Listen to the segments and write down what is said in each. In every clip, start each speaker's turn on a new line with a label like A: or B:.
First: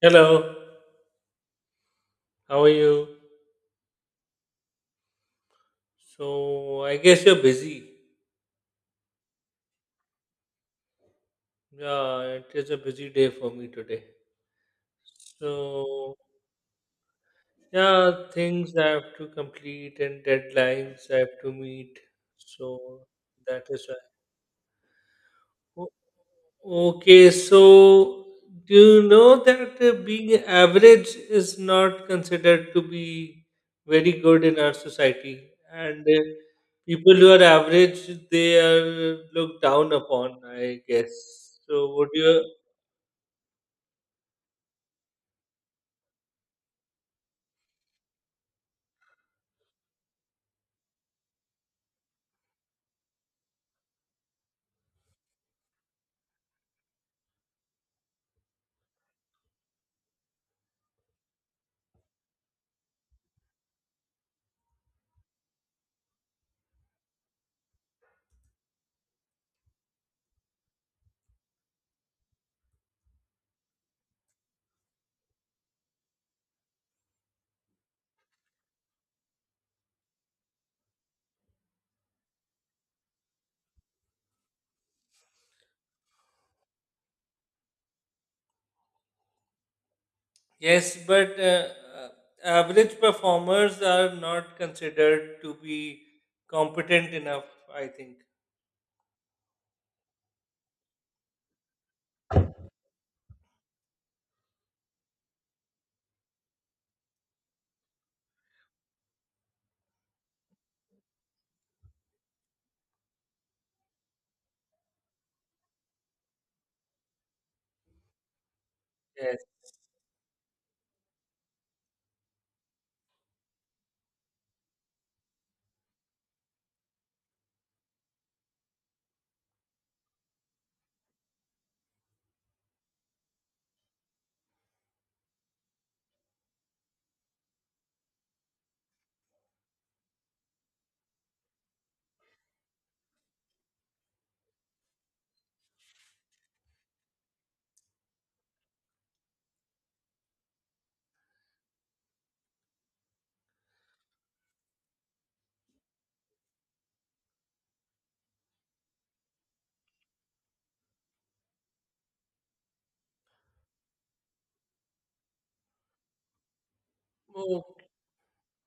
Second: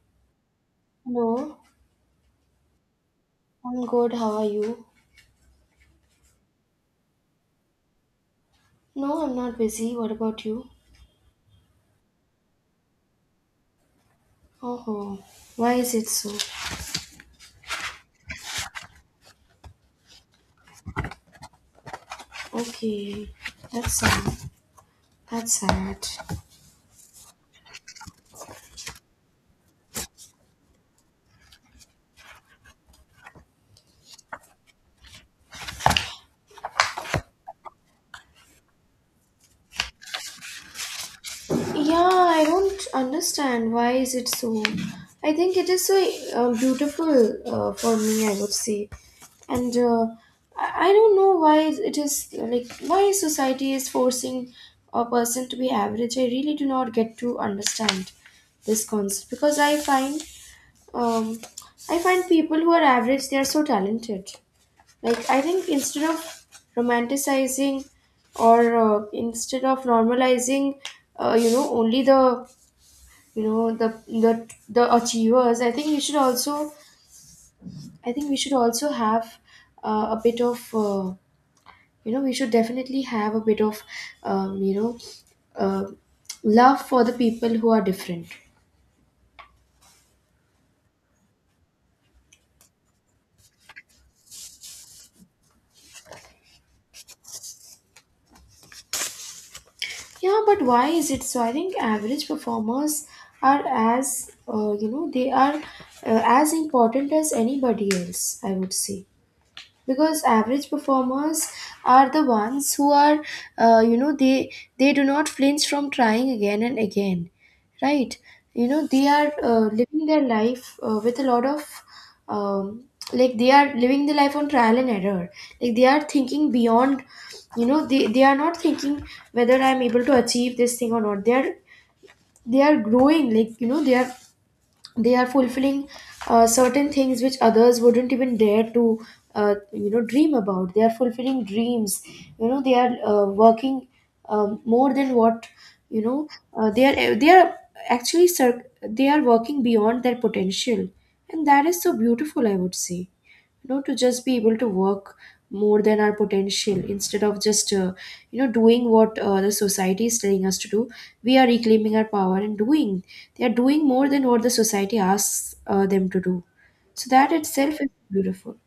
A: Hello,
B: Hello,
A: how are you?
B: I'm good. How are you?
A: So, I guess you're busy.
B: No, I'm not busy. What about you?
A: Yeah, it is a busy day for me today.
B: Oh, oh.
A: So,
B: Why is it so?
A: yeah, things I have to complete and deadlines I have to meet. So,
B: Okay,
A: that is why.
B: that's sad. That's
A: O-
B: sad.
A: Okay, so do you know that being average is not considered to be very good in our society? And people who are average, they are looked down upon, I guess. So would
B: Yeah,
A: you?
B: I don't understand. Why is it so? I think it is so beautiful. For me, I would say. And I don't know why it is, like, why society is forcing a person to be average. I really do not get to understand this concept because um, I find people who are average, they are so talented. Like, I think instead of romanticizing or instead of normalizing, only the the achievers. I think we should also have a bit of, we should definitely have a bit of, um, you know, uh, love for the people who are different.
A: Yes, but uh, average performers are not considered to be competent enough, I think.
B: Yeah, but why is it so? I think average performers are as, you know, they are as important as anybody else. I would say because average performers are the ones who are you know, they do not flinch from trying again and again, right? You know, they are living their life with a lot of um, like, they are living the life on trial and error, like they are thinking beyond. You know they are not thinking whether I'm able to achieve this thing or not, they are, they are growing. Like, you know, they are, they are fulfilling certain things which others wouldn't even dare to you know, dream about. They are fulfilling dreams, you know, they are working more than what, you know, they are they are actually they are working beyond their potential, and that is so beautiful, I would say. You know, to just be able to work more than our potential instead of just doing what the society is telling us to do, we are reclaiming our power and doing, they are doing more than what the society asks them to do, so that itself
A: Yes.
B: is beautiful.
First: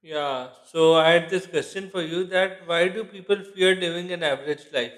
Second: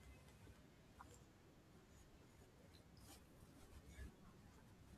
A: Yeah, so I had this question for you that why do people fear living an average life?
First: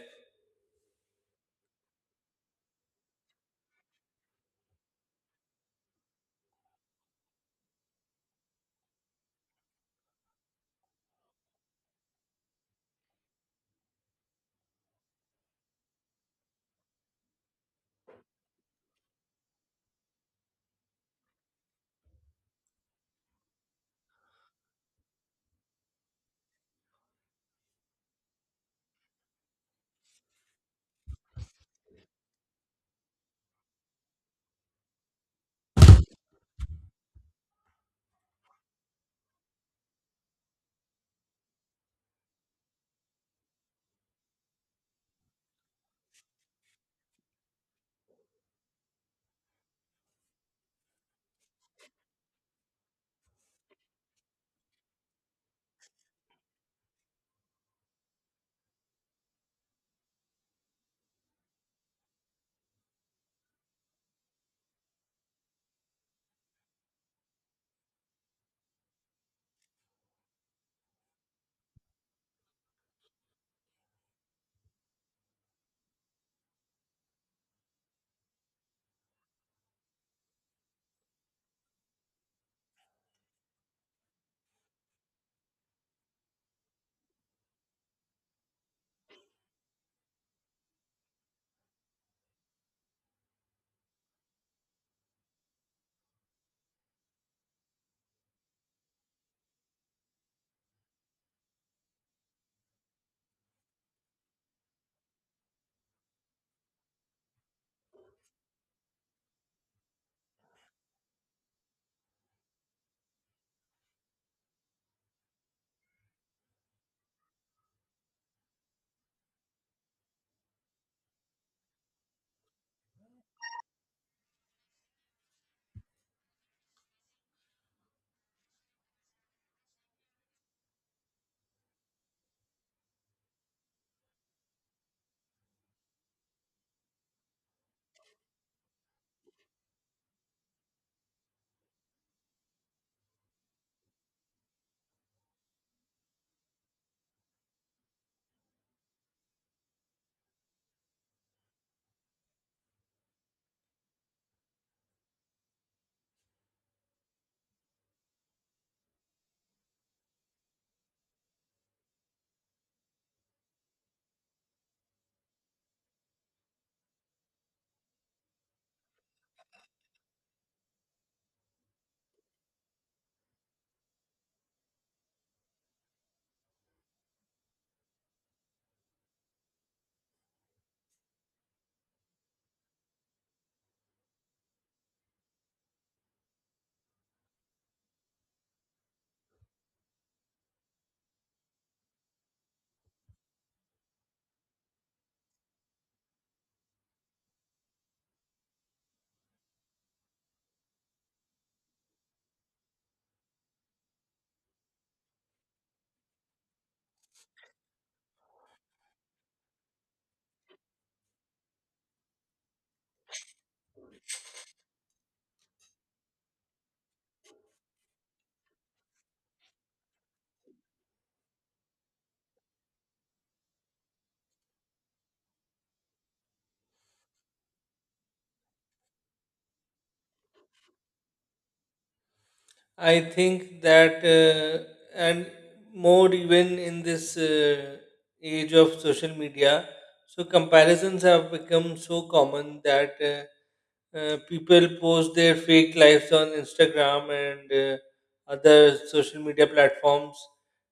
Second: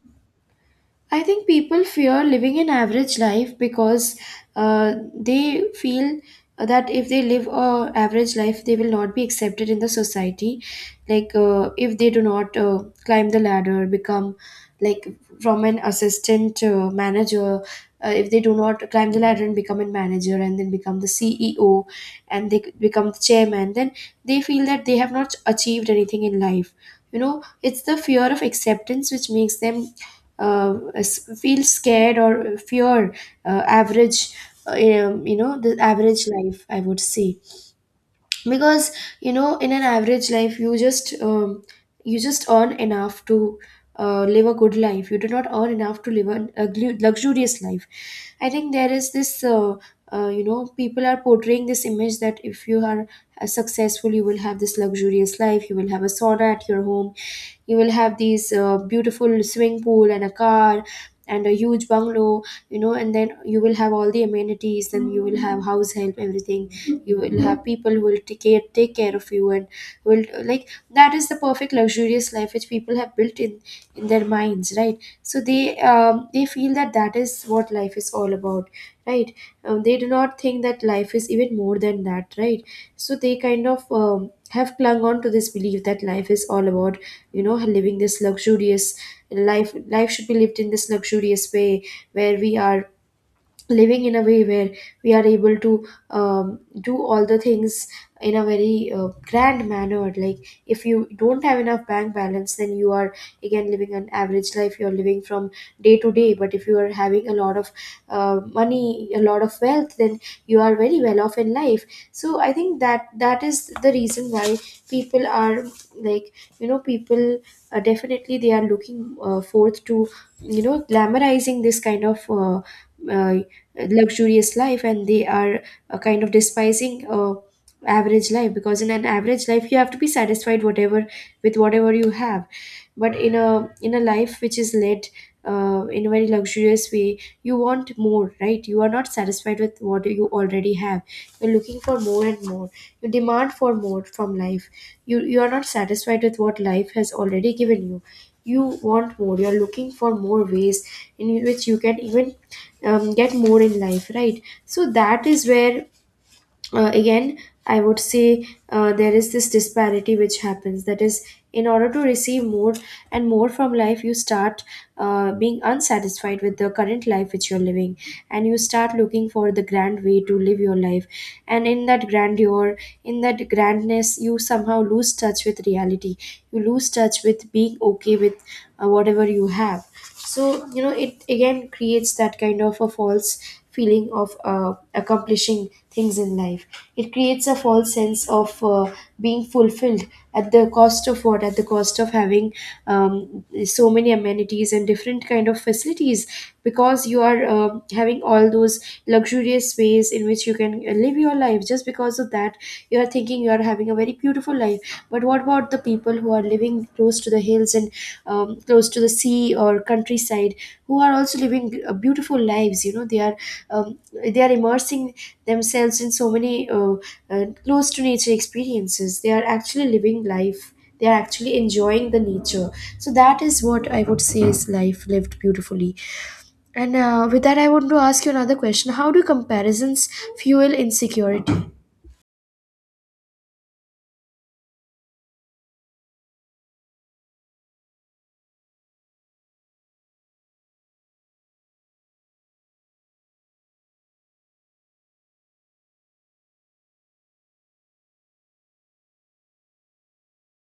B: I think people fear living an average life because they feel that if they live a average life, they will not be accepted in the society. Like, if they do not climb the ladder, become, like, from an assistant manager, if they do not climb the ladder and become a manager and then become the CEO and they become the chairman, then they feel that they have not achieved anything in life. You know, it's the fear of acceptance which makes them feel scared or fear average you know, the average life, I would say. Because, you know, in an average life, you just earn enough to live a good life. You do not earn enough to live a luxurious life. I think there is this you know, people are portraying this image that if you are successful, you will have this luxurious life, you will have a sauna at your home, you will have these beautiful swimming pool and a car and a huge bungalow. You know, and then you will have all the amenities, then you will have house help, everything. You will have people who will take care of you and will, like, that is the perfect luxurious life which people have built in their minds, right? So they feel that that is what life is all about, right? They do not think that life is even more than that, right? So they kind of have clung on to this belief that life is all about, you know, living this luxurious life, should be lived in this luxurious way where we are living in a way where we are able to do all the things in a very grand manner. Like, if you don't have enough bank balance, then you are again living an average life, you're living from day to day. But if you are having a lot of money, a lot of wealth, then you are very well off in life. So I think that that is the reason why people are, like, you know, people definitely they are looking forth to, you know, glamorizing this kind of uh, luxurious life, and they are kind of despising average life, because in an average life you have to be satisfied whatever, with whatever you have. But in a, in a life which is led in a very luxurious way, you want more, right? You are not satisfied with what you already have, you're looking for more and more, you demand for more from life. You are not satisfied with what life has already given you, you want more, you're looking for more ways in which you can even get more in life, right? So that is where again, I would say there is this disparity which happens, that is, in order to receive more and more from life, you start being unsatisfied with the current life which you're living, and you start looking for the grand way to live your life. And in that grandeur, in that grandness, you somehow lose touch with reality, you lose touch with being okay with whatever you have. So, you know, it again creates that kind of a false feeling of accomplishing things in life. It creates a false sense of being fulfilled. At the cost of what? At the cost of having so many amenities and different kind of facilities. Because you are having all those luxurious ways in which you can live your life, just because of that, you are thinking you are having a very beautiful life. But what about the people who are living close to the hills and close to the sea or countryside, who are also living beautiful lives? You know, um, they are immersing themselves in so many close to nature experiences. They are actually living life, they are actually enjoying the nature. So that is what I would say is life lived beautifully. And with that, I want to ask you another question: how do comparisons fuel insecurity?
A: I think that, and more even in this age of social media, so comparisons have become so common that people post their fake lives on Instagram and other social media platforms,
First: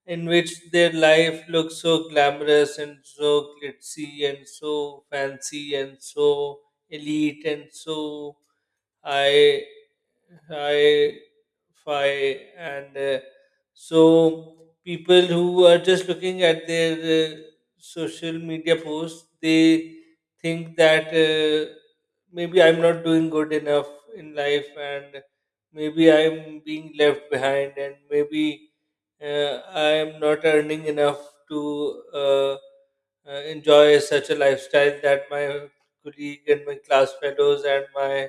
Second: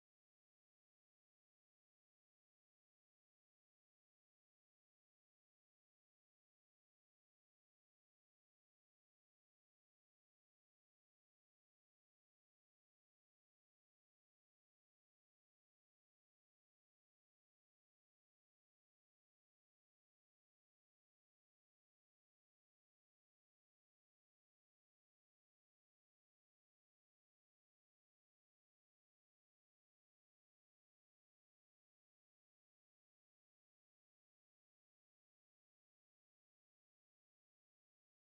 A: in which their life looks so glamorous and so glitzy and so fancy and so elite and so I I Fi and so people who are just looking at their social media posts, they think that maybe I'm not doing good enough in life, and maybe I'm being left behind, and maybe I'm not earning enough to enjoy such a lifestyle that my colleague and my class fellows and my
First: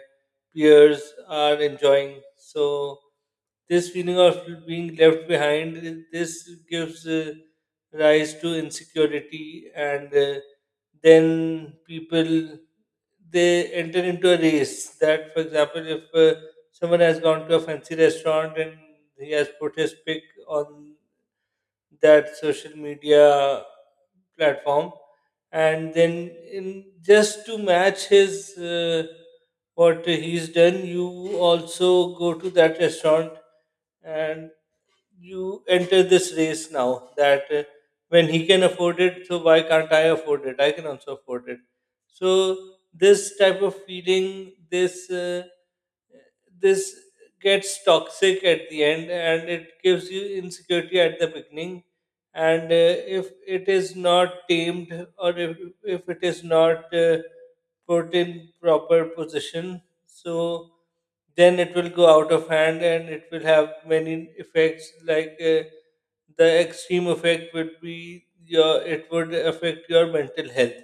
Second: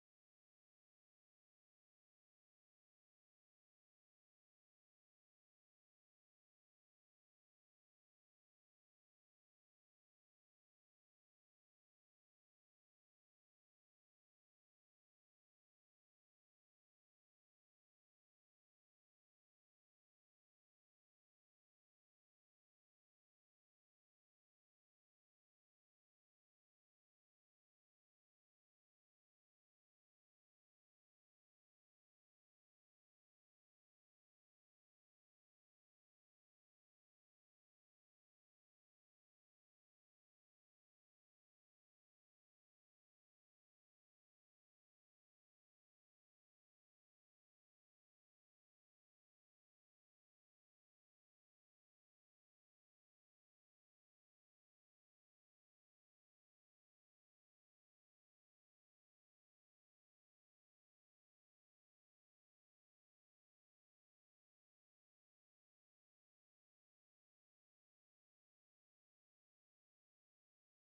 A: peers are enjoying. So this feeling of being left behind, this gives rise to insecurity, and then people they enter into a race. That, for example, if someone has gone to a fancy restaurant and he has put his pic on that social media platform, and then in just to match his what he's done, you also go to that restaurant and you enter this race now that when he can afford it, so why can't I afford it? I can also afford it. So this type of feeling, this gets toxic at the end and it gives you insecurity at the beginning, and if it is not tamed or if it is not put in proper position, so then it will go out of hand and it will have many effects like the extreme effect would be your it would affect your mental health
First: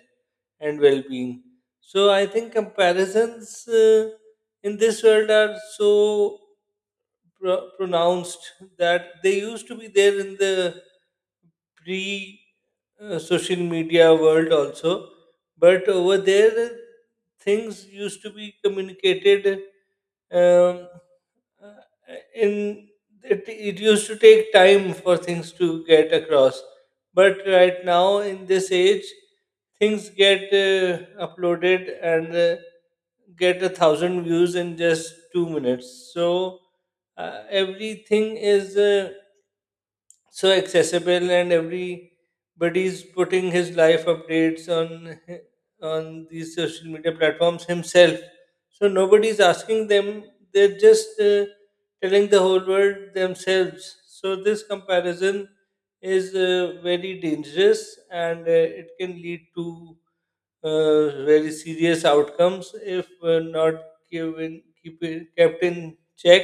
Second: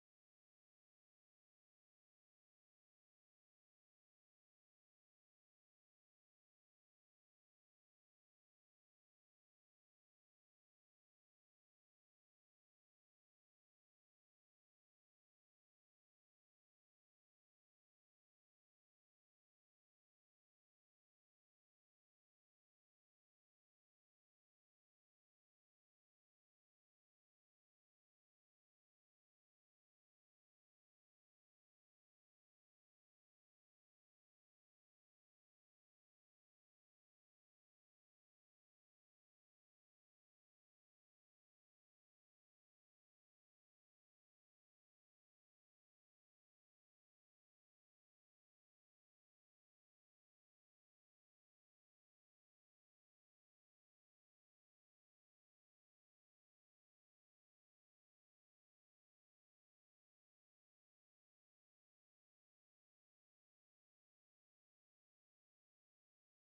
A: and well being. So I think comparisons in this world are so pronounced that they used to be there in the pre social media world also, but over there things used to be communicated um, uh, in it, it used to take time for things to get across, but right now in this age things get uploaded and get a thousand views in just 2 minutes. So everything is so accessible and everybody's putting his life updates on on these social media platforms himself, so nobody's asking them. They're just telling the whole world themselves. So this comparison is very dangerous and it can lead to very serious outcomes if not given, keep it, kept in check.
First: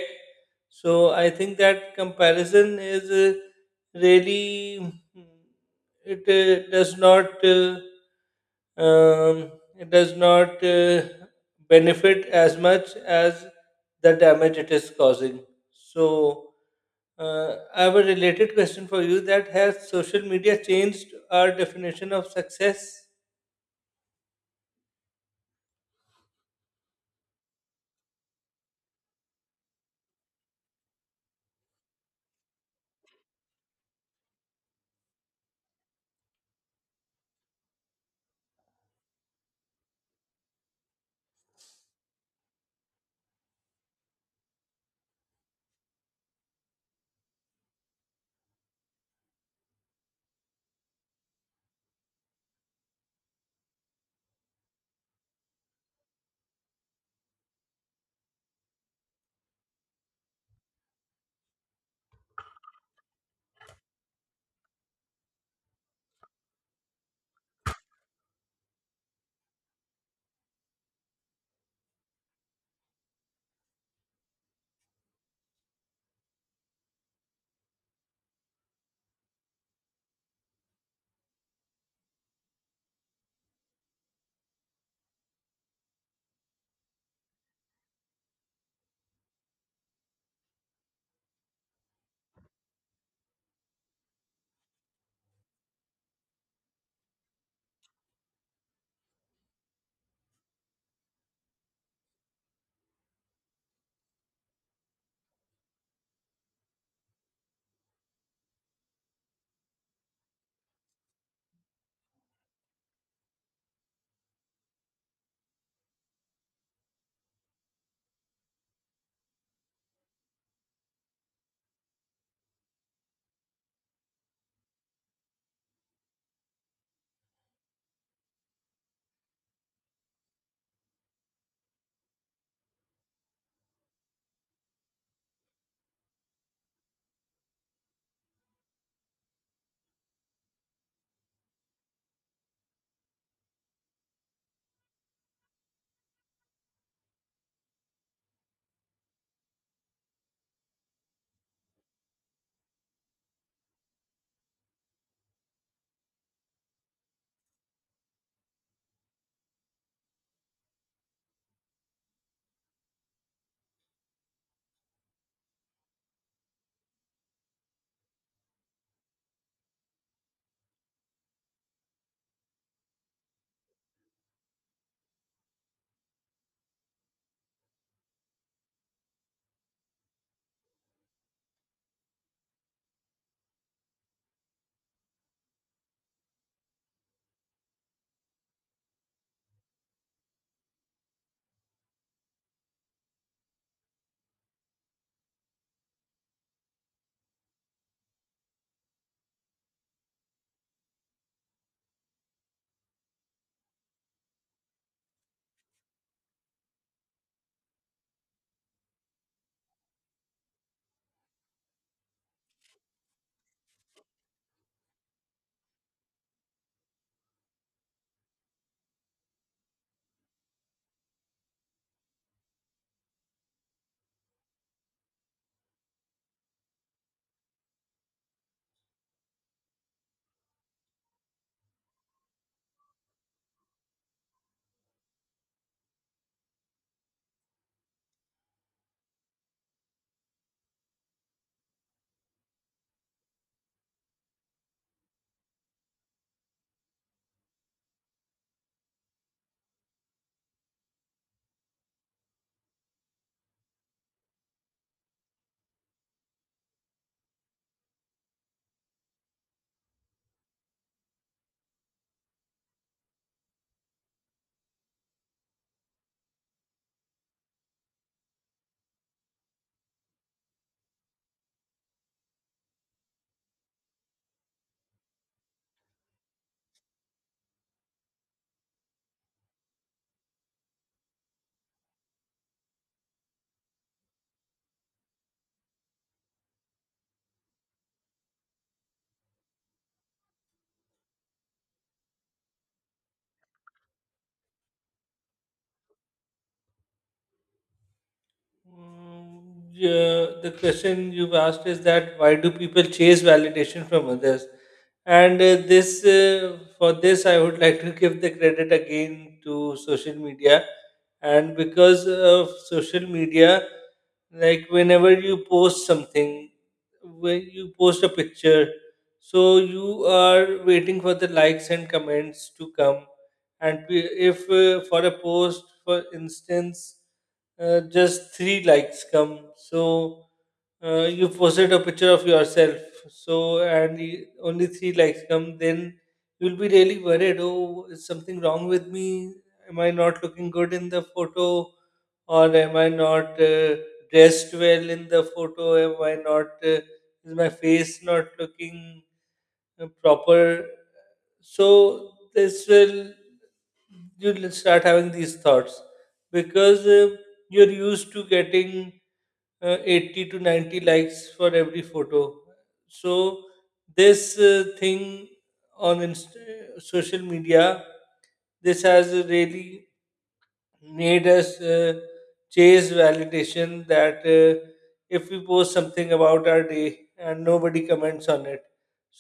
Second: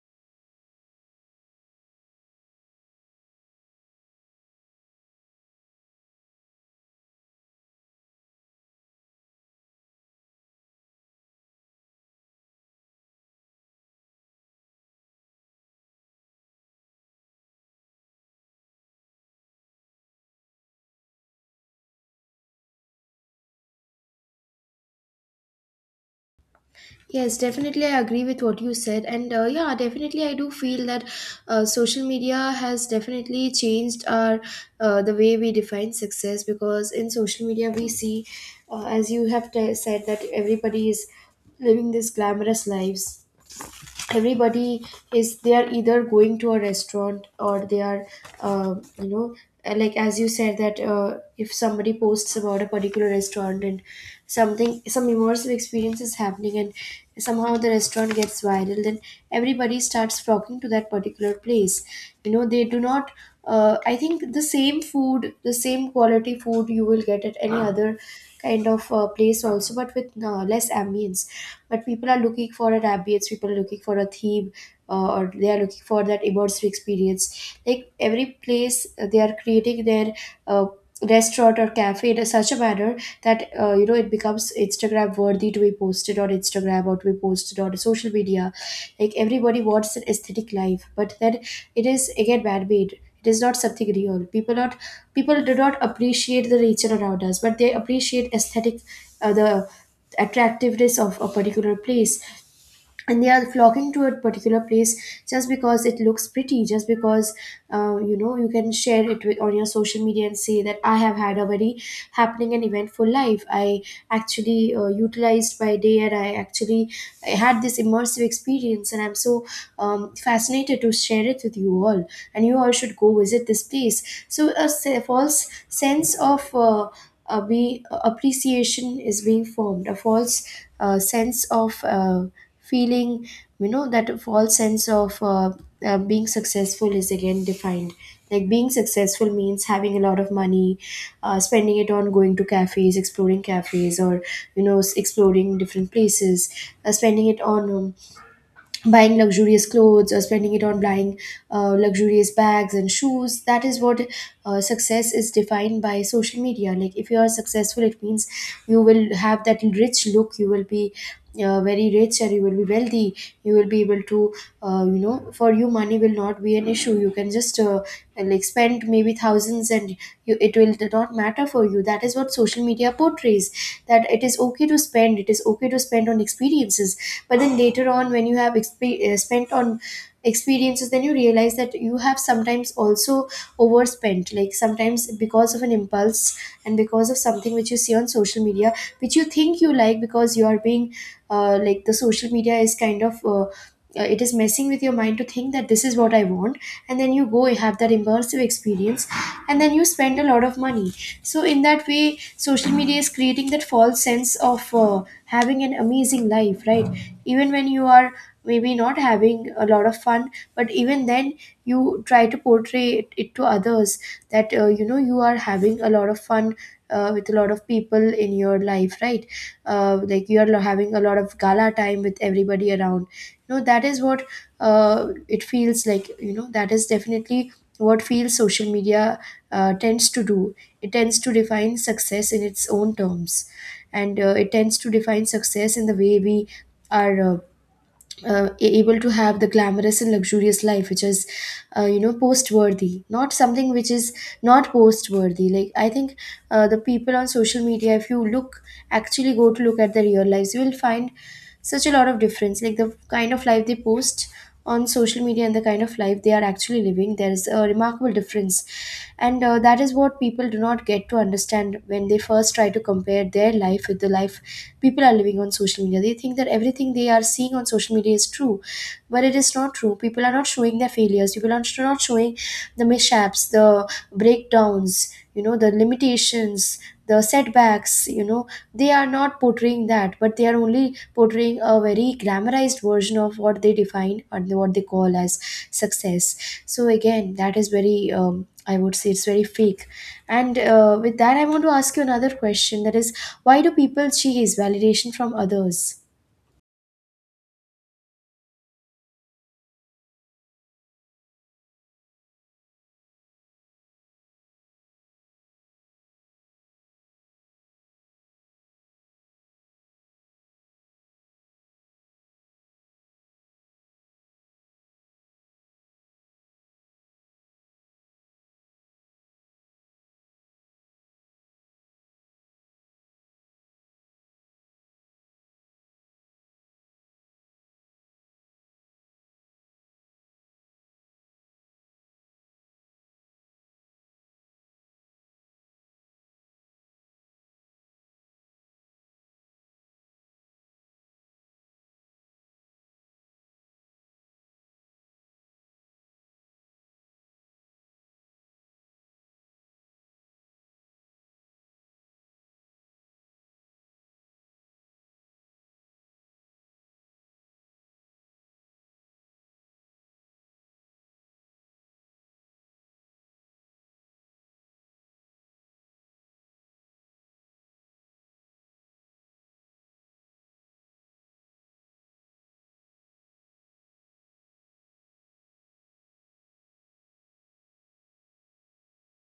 A: So I think that comparison is really mm, it does not um, it does not benefit as much as the damage it is causing. So I have a related question for you that has social media changed our definition of success?
B: Yes, definitely. I agree with what you said. And yeah, definitely, I do feel that social media has definitely changed our the way we define success. Because in social media, we see, as you have said, that everybody is living these glamorous lives. Everybody is, they are either going to a restaurant or they are uh, you know like, as you said, that if somebody posts about a particular restaurant and something, some immersive experience is happening, and somehow the restaurant gets viral, then everybody starts flocking to that particular place. You know, they do not I think the same food, the same quality food you will get at any other kind of place also, but with less ambience. But people are looking for an ambience, people are looking for a theme, or they are looking for that immersive experience. Like every place, they are creating their uh, restaurant or cafe in a such a manner that, you know, it becomes Instagram worthy, to be posted on Instagram or to be posted on social media. Like, everybody wants an aesthetic life, but then it is again man made, it is not something real. People do not appreciate the nature around us, but they appreciate aesthetic, the attractiveness of a particular place, and they are flocking to a particular place just because it looks pretty, just because you can share it with, on your social media, and say that I have had a very happening and eventful life. I actually uh, utilized my day, and I had this immersive experience, and I'm so fascinated to share it with you all, and you all should go visit this place. So false sense of be appreciation is being formed, a false sense of feeling, that false sense of being successful is again defined. Like, being successful means having a lot of money, spending it on going to cafes, exploring cafes, or exploring different places, spending it on buying luxurious clothes, or spending it on buying luxurious bags and shoes. That is what success is defined by social media. Like, if you are successful, it means you will have that rich look, you will be very rich, and you will be wealthy. You will be able to for you money will not be an issue, you can just like spend maybe thousands and it will not matter for you. That is what social media portrays, that it is okay to spend, it is okay to spend on experiences. But then later on when you have spent on experiences, then you realize that you have sometimes also overspent, like sometimes because of an impulse, and because of something which you see on social media, which you think you like because you are being like, the social media is kind of it is messing with your mind to think that this is what I want, and then you go, you have that immersive experience, and then you spend a lot of money. So in that way, social media is creating that false sense of having an amazing life, right? Even when you are maybe not having a lot of fun, but even then you try to portray it to others, that you are having a lot of fun with a lot of people in your life, right? Like, you are having a lot of gala time with everybody around, that is what it feels like. That is definitely what feels social media tends to do. It tends to define success in its own terms, and it tends to define success in the way we are able to have the glamorous and luxurious life, which is post worthy, not something which is not post worthy. Like, I think the people on social media, if you look actually go to look at their real lives, you will find such a lot of difference. Like the kind of life they post on social media and the kind of life they are actually living, there is a remarkable difference. And that is what people do not get to understand when they first try to compare their life with the life people are living on social media. They think that everything they are seeing on social media is true, but it is not true. People are not showing their failures, people are not showing the mishaps, the breakdowns, the limitations, the setbacks, they are not portraying that, but they are only portraying a very glamorized version of what they define and what they call as success. So again, that is very I would say it's very fake. And with that, I want to ask you another question, that is, why do people chase validation from others?
A: Mm, yeah, the question you've asked is that why do people chase validation from others? And for this, I would like to give the credit again to social media. And because of social media, like whenever you post something, when you post a picture, so you are waiting for the likes and comments to come. And if for a post, for instance, just three likes come. So you posted a picture of yourself. So and only three likes come, then you'll be really worried. Oh, is something wrong with me? Am I not looking good in the photo, or am I not dressed well in the photo? Am I not? Is my face not looking proper? So this will you'll start having these thoughts because you're used to getting 80 to 90 likes for every photo. So this thing on social media, this has really made us chase validation that if we post something about our day and nobody comments on it,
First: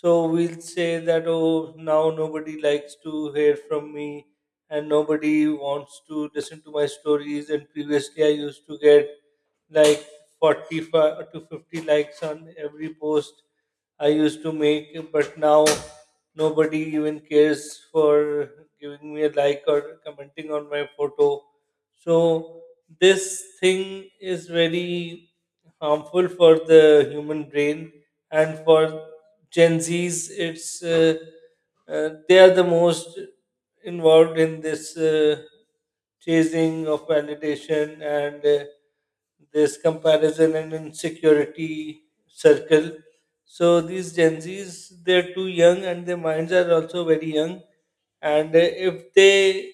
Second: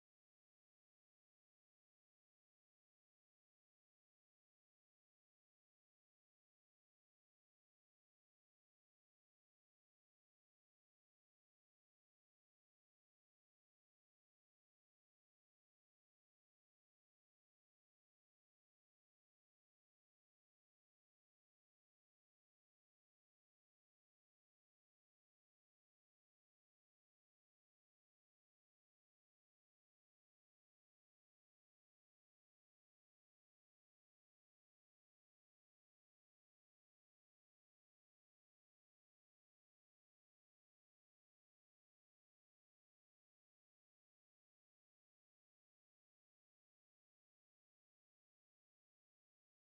A: so we'll say that, oh, now nobody likes to hear from me and nobody wants to listen to my stories, and previously I used to get like 45 to 50 likes on every post I used to make, but now nobody even cares for giving me a like or commenting on my photo. So this thing is very harmful for the human brain and for Gen Z's. It's they are the most involved in this chasing of validation and this comparison and insecurity circle. So these Gen Zs, they're too young and their minds are also very young. And if they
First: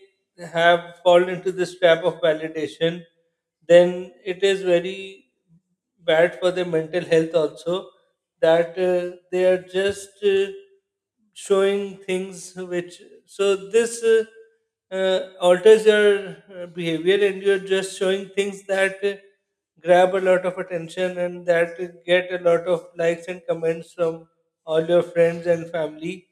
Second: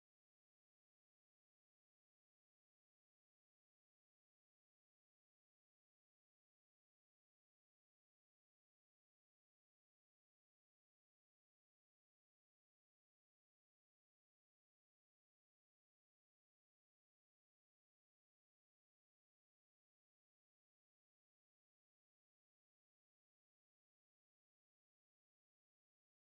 A: have fallen into this trap of validation, then it is very bad for their mental health also. That they are just showing things which so this alters your behavior, and you're just showing things that grab a lot of attention and that get a lot of likes and comments from all your friends and family,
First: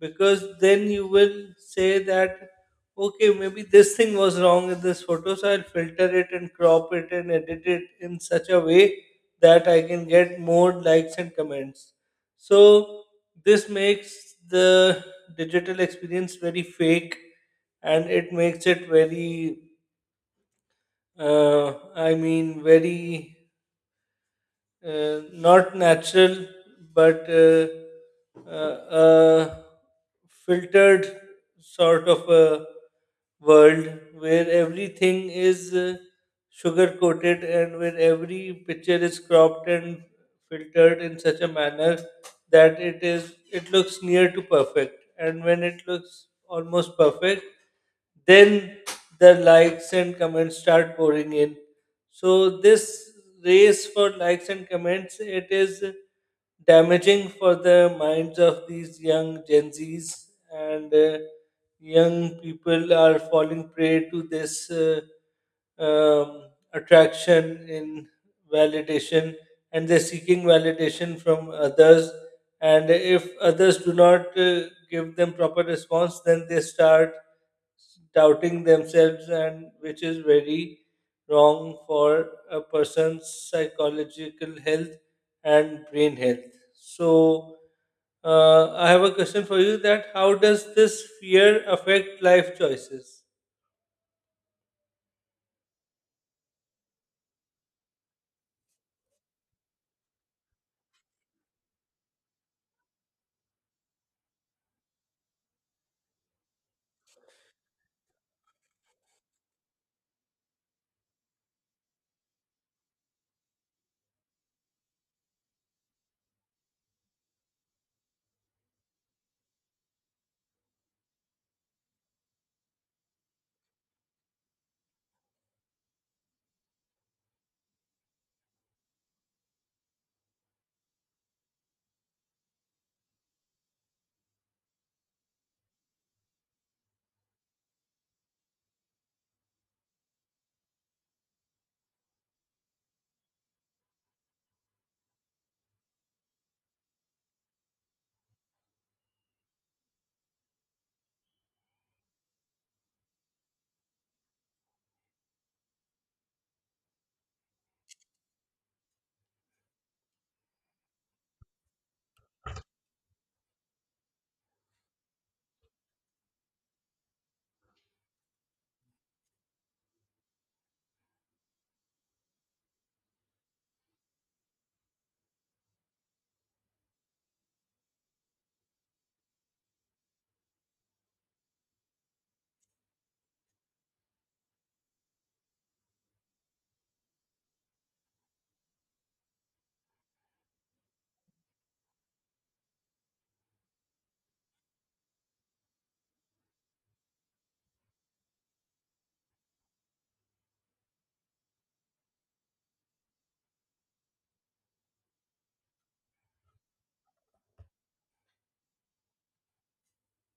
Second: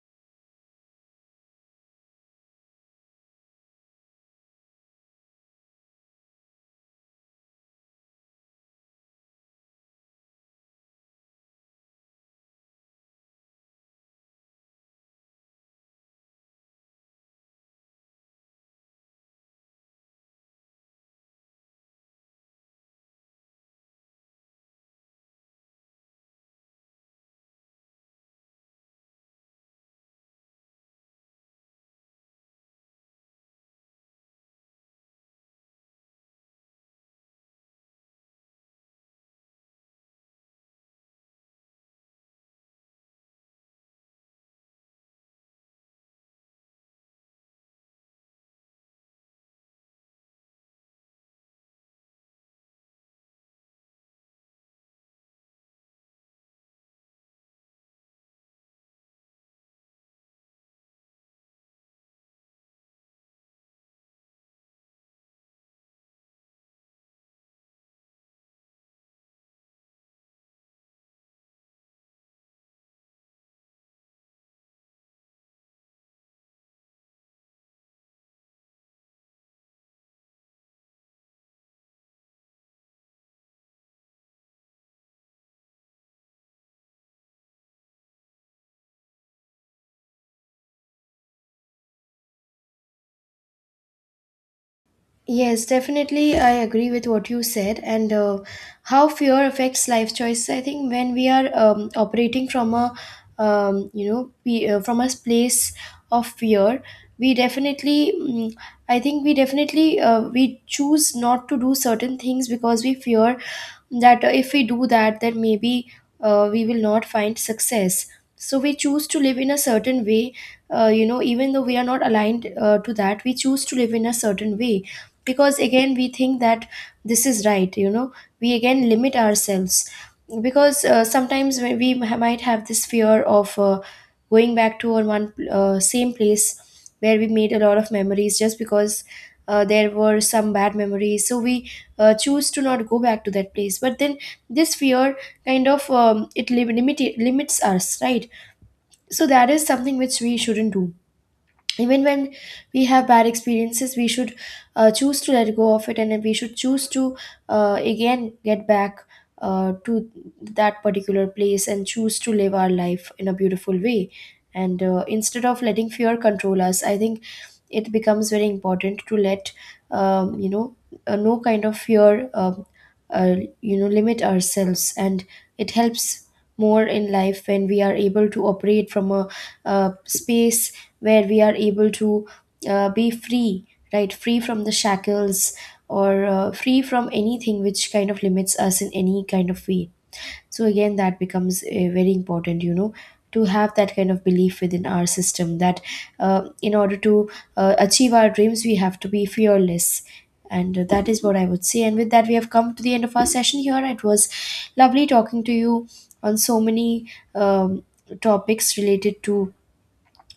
A: because then you will say that, okay, maybe this thing was wrong in this photo, so I'll filter it and crop it and edit it in such a way that I can get more likes and comments. So this makes the digital experience very fake, and it makes it very, I mean, very not natural, but uh, uh, filtered sort of a world where everything is sugar coated, and where every picture is cropped and filtered in such a manner that it is it looks near to perfect, and when it looks almost perfect, then the likes and comments start pouring in. So this race for likes and comments, it is damaging for the minds of these young gen z's. And young people are falling prey to this um, attraction in validation, and they're seeking validation from others, and if others do not give them proper response, then they start doubting themselves, and which is very wrong for a person's psychological health and brain health. So I have a question for you that how does this fear affect life choices?
B: Yes, definitely. I agree with what you said, and how fear affects life choices. I think when we are operating from a, from a place of fear, we definitely, mm, I think we definitely, we choose not to do certain things, because we fear that if we do that then maybe we will not find success. So we choose to live in a certain way, even though we are not aligned to that, we choose to live in a certain way because again we think that this is right. We again limit ourselves because sometimes when we might have this fear of going back to our one same place where we made a lot of memories, just because there were some bad memories, so we choose to not go back to that place. But then this fear kind of it limits us, right? So that is something which we shouldn't do. Even when we have bad experiences, we should choose to let go of it, and we should choose to again get back to that particular place, and choose to live our life in a beautiful way. And instead of letting fear control us, I think it becomes very important to let um, you know no kind of fear uh, limit ourselves. And it helps more in life when we are able to operate from a uh, space where we are able to be free, right? Free from the shackles, or free from anything which kind of limits us in any kind of way. So again, that becomes very important, to have that kind of belief within our system, that in order to achieve our dreams, we have to be fearless. And that is what I would say. And with that, we have come to the end of our session here. It was lovely talking to you on so many um, topics related to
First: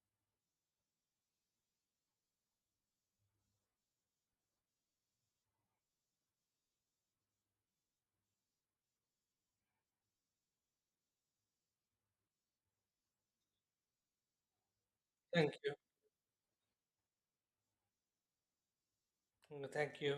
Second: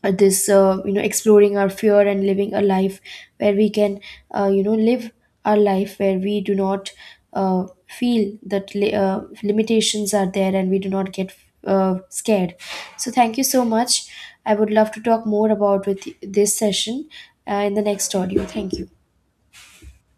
B: this exploring our fear and living a life where we can live our life where we do not feel that limitations are there, and we do not get scared. So thank you so much, I would love to talk more
A: Thank you.
B: about with this session in the next audio. Thank you.
A: Thank you.